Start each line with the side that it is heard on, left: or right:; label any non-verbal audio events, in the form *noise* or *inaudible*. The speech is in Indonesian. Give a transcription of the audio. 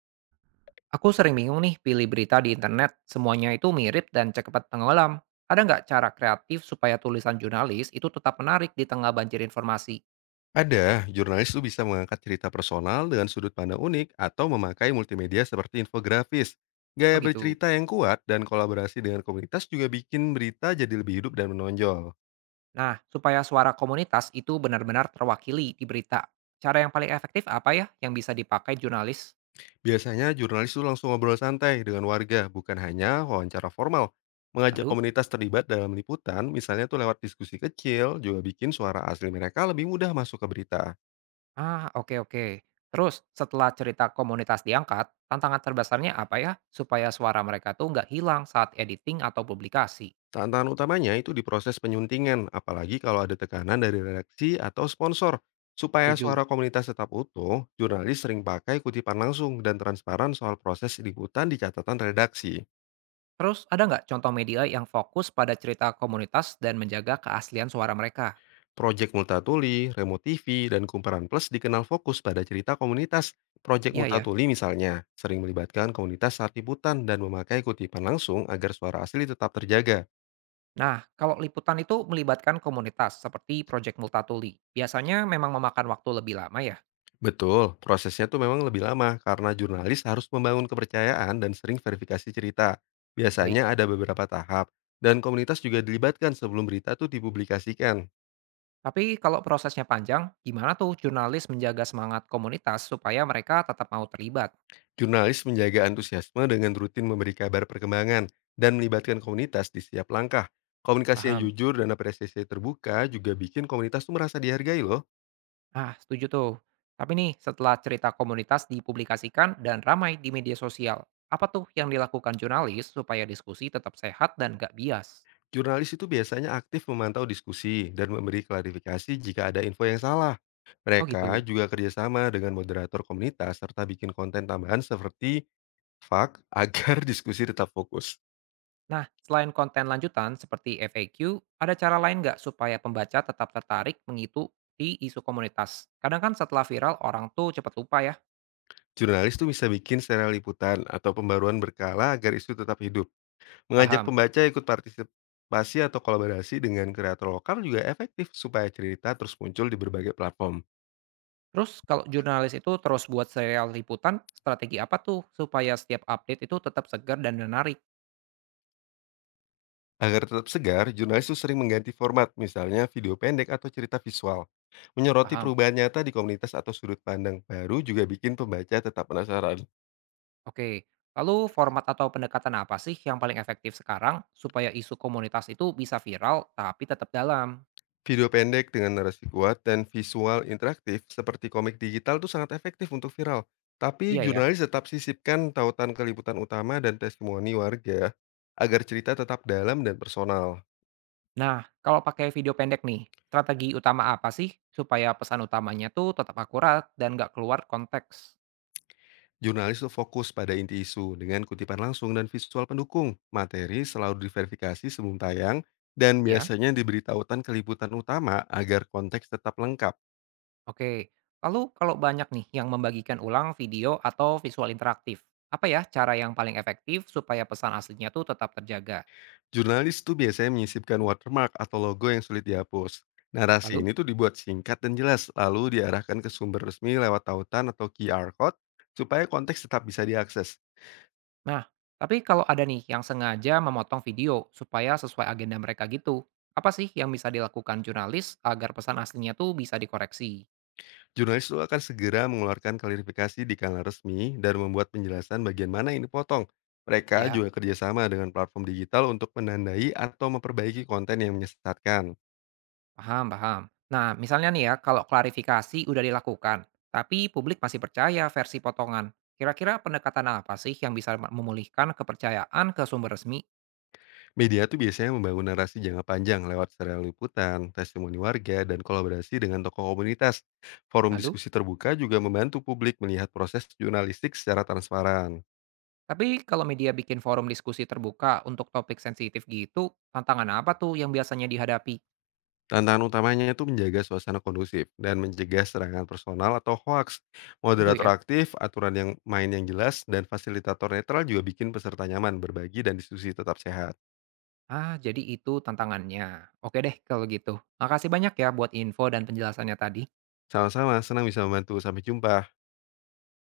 right: Aku sering bingung nih pilih berita di internet, semuanya itu mirip dan cepat tenggelam. Ada nggak cara kreatif supaya tulisan jurnalis itu tetap menarik di tengah banjir informasi?
left: Ada, jurnalis itu bisa mengangkat cerita personal dengan sudut pandang unik atau memakai multimedia seperti infografis.
right: Oh
left: Gaya
right: gitu.
left: bercerita yang kuat dan kolaborasi dengan komunitas juga bikin berita jadi lebih hidup dan menonjol.
right: Nah, supaya suara komunitas itu benar-benar terwakili di berita. Cara yang paling efektif apa ya yang bisa dipakai jurnalis?
left: Biasanya jurnalis itu langsung ngobrol santai dengan warga, bukan hanya wawancara formal. Mengajak
right: Lalu?
left: komunitas terlibat dalam liputan, misalnya tuh lewat diskusi kecil, juga bikin suara asli mereka lebih mudah masuk ke berita.
right: Oke oke. Terus, setelah cerita komunitas diangkat, tantangan terbesarnya apa ya supaya suara mereka tuh nggak hilang saat editing atau publikasi?
left: Tantangan utamanya itu di proses penyuntingan, apalagi kalau ada tekanan dari redaksi atau sponsor. Supaya
right: 7.
left: suara komunitas tetap utuh, jurnalis sering pakai kutipan langsung dan transparan soal proses liputan di catatan redaksi.
right: Terus ada nggak contoh media yang fokus pada cerita komunitas dan menjaga keaslian suara mereka?
left: Proyek Multatuli, Remo TV, dan Kumparan Plus dikenal fokus pada cerita komunitas. Proyek
right: Iya ya.
left: Multatuli misalnya, sering melibatkan komunitas saat liputan dan memakai kutipan langsung agar suara asli tetap terjaga.
right: Nah, kalau liputan itu melibatkan komunitas seperti Project Multatuli, biasanya memang memakan waktu lebih lama ya.
left: Betul, prosesnya tuh memang lebih lama karena jurnalis harus membangun kepercayaan dan sering verifikasi cerita.
right: Baik.
left: Biasanya ada beberapa tahap dan komunitas juga dilibatkan sebelum berita tuh dipublikasikan.
right: Tapi kalau prosesnya panjang, gimana tuh jurnalis menjaga semangat komunitas supaya mereka tetap mau terlibat?
left: Jurnalis menjaga antusiasme dengan rutin memberi kabar perkembangan dan melibatkan komunitas di setiap langkah. Komunikasi yang
right: Paham.
left: jujur dan apresiasi terbuka juga bikin komunitas tuh merasa dihargai loh.
right: Setuju tuh. Tapi nih, setelah cerita komunitas dipublikasikan dan ramai di media sosial, apa tuh yang dilakukan jurnalis supaya diskusi tetap sehat dan gak bias?
left: Jurnalis itu biasanya aktif memantau diskusi dan memberi klarifikasi jika ada info yang salah.
right: Oh gitu.
left: Mereka juga kerjasama dengan moderator komunitas serta bikin konten tambahan seperti FAQ agar *laughs* diskusi tetap fokus.
right: Nah, selain konten lanjutan seperti FAQ, ada cara lain nggak supaya pembaca tetap tertarik mengikuti isu komunitas? Kadang kan setelah viral, orang tuh cepat lupa ya,
left: Jurnalis tuh bisa bikin serial liputan atau pembaruan berkala agar isu tetap hidup. Mengajak
right: paham.
left: pembaca ikut partisipasi atau kolaborasi dengan kreator lokal juga efektif supaya cerita terus muncul di berbagai platform.
right: Terus kalau jurnalis itu terus buat serial liputan, strategi apa tuh supaya setiap update itu tetap segar dan menarik?
left: Agar tetap segar, jurnalis itu sering mengganti format, misalnya video pendek atau cerita visual. Menyoroti
right: Paham.
left: perubahan nyata di komunitas atau sudut pandang baru juga bikin pembaca tetap penasaran.
right: Oke, lalu format atau pendekatan apa sih yang paling efektif sekarang supaya isu komunitas itu bisa viral tapi tetap dalam?
left: Video pendek dengan narasi kuat dan visual interaktif seperti komik digital tuh sangat efektif untuk viral. Tapi
right: Iya ya.
left: jurnalis tetap sisipkan tautan keliputan utama dan testimoni warga agar cerita tetap dalam dan personal.
right: Nah, kalau pakai video pendek nih, strategi utama apa sih supaya pesan utamanya tuh tetap akurat dan nggak keluar konteks?
left: Jurnalis itu fokus pada inti isu dengan kutipan langsung dan visual pendukung. Materi selalu diverifikasi sebelum tayang dan
right: Ya,
left: biasanya diberi tautan keliputan utama agar konteks tetap lengkap.
right: oke. Lalu kalau banyak nih yang membagikan ulang video atau visual interaktif, apa ya cara yang paling efektif supaya pesan aslinya tuh tetap terjaga?
left: Jurnalis tuh biasanya menyisipkan watermark atau logo yang sulit dihapus. Narasi
right: Lalu,
left: ini tuh dibuat singkat dan jelas, lalu diarahkan ke sumber resmi lewat tautan atau QR code supaya konteks tetap bisa diakses.
right: nah, tapi kalau ada nih yang sengaja memotong video supaya sesuai agenda mereka gitu, apa sih yang bisa dilakukan jurnalis agar pesan aslinya tuh bisa dikoreksi?
left: Jurnalis itu akan segera mengeluarkan klarifikasi di kanal resmi dan membuat penjelasan bagian mana yang dipotong. Mereka
right: Ya.
left: juga kerjasama dengan platform digital untuk menandai atau memperbaiki konten yang menyesatkan.
right: Paham, paham. Nah, misalnya nih ya, kalau klarifikasi udah dilakukan, tapi publik masih percaya versi potongan. Kira-kira pendekatan apa sih yang bisa memulihkan kepercayaan ke sumber resmi?
left: Media tuh biasanya membangun narasi jangka panjang lewat serial liputan, testimoni warga, dan kolaborasi dengan tokoh komunitas. Forum
right: Lalu,
left: diskusi terbuka juga membantu publik melihat proses jurnalistik secara transparan.
right: tapi kalau media bikin forum diskusi terbuka untuk topik sensitif gitu, tantangan apa tuh yang biasanya dihadapi?
left: Tantangan utamanya itu menjaga suasana kondusif dan mencegah serangan personal atau hoaks.
right: Gitu
left: Moderator
right: ya.
left: aktif, aturan yang main yang jelas, dan fasilitator netral juga bikin peserta nyaman berbagi dan diskusi tetap sehat.
right: Jadi itu tantangannya. Oke deh kalau gitu. Makasih banyak ya buat info dan penjelasannya tadi.
left: Sama-sama, senang bisa membantu. Sampai jumpa.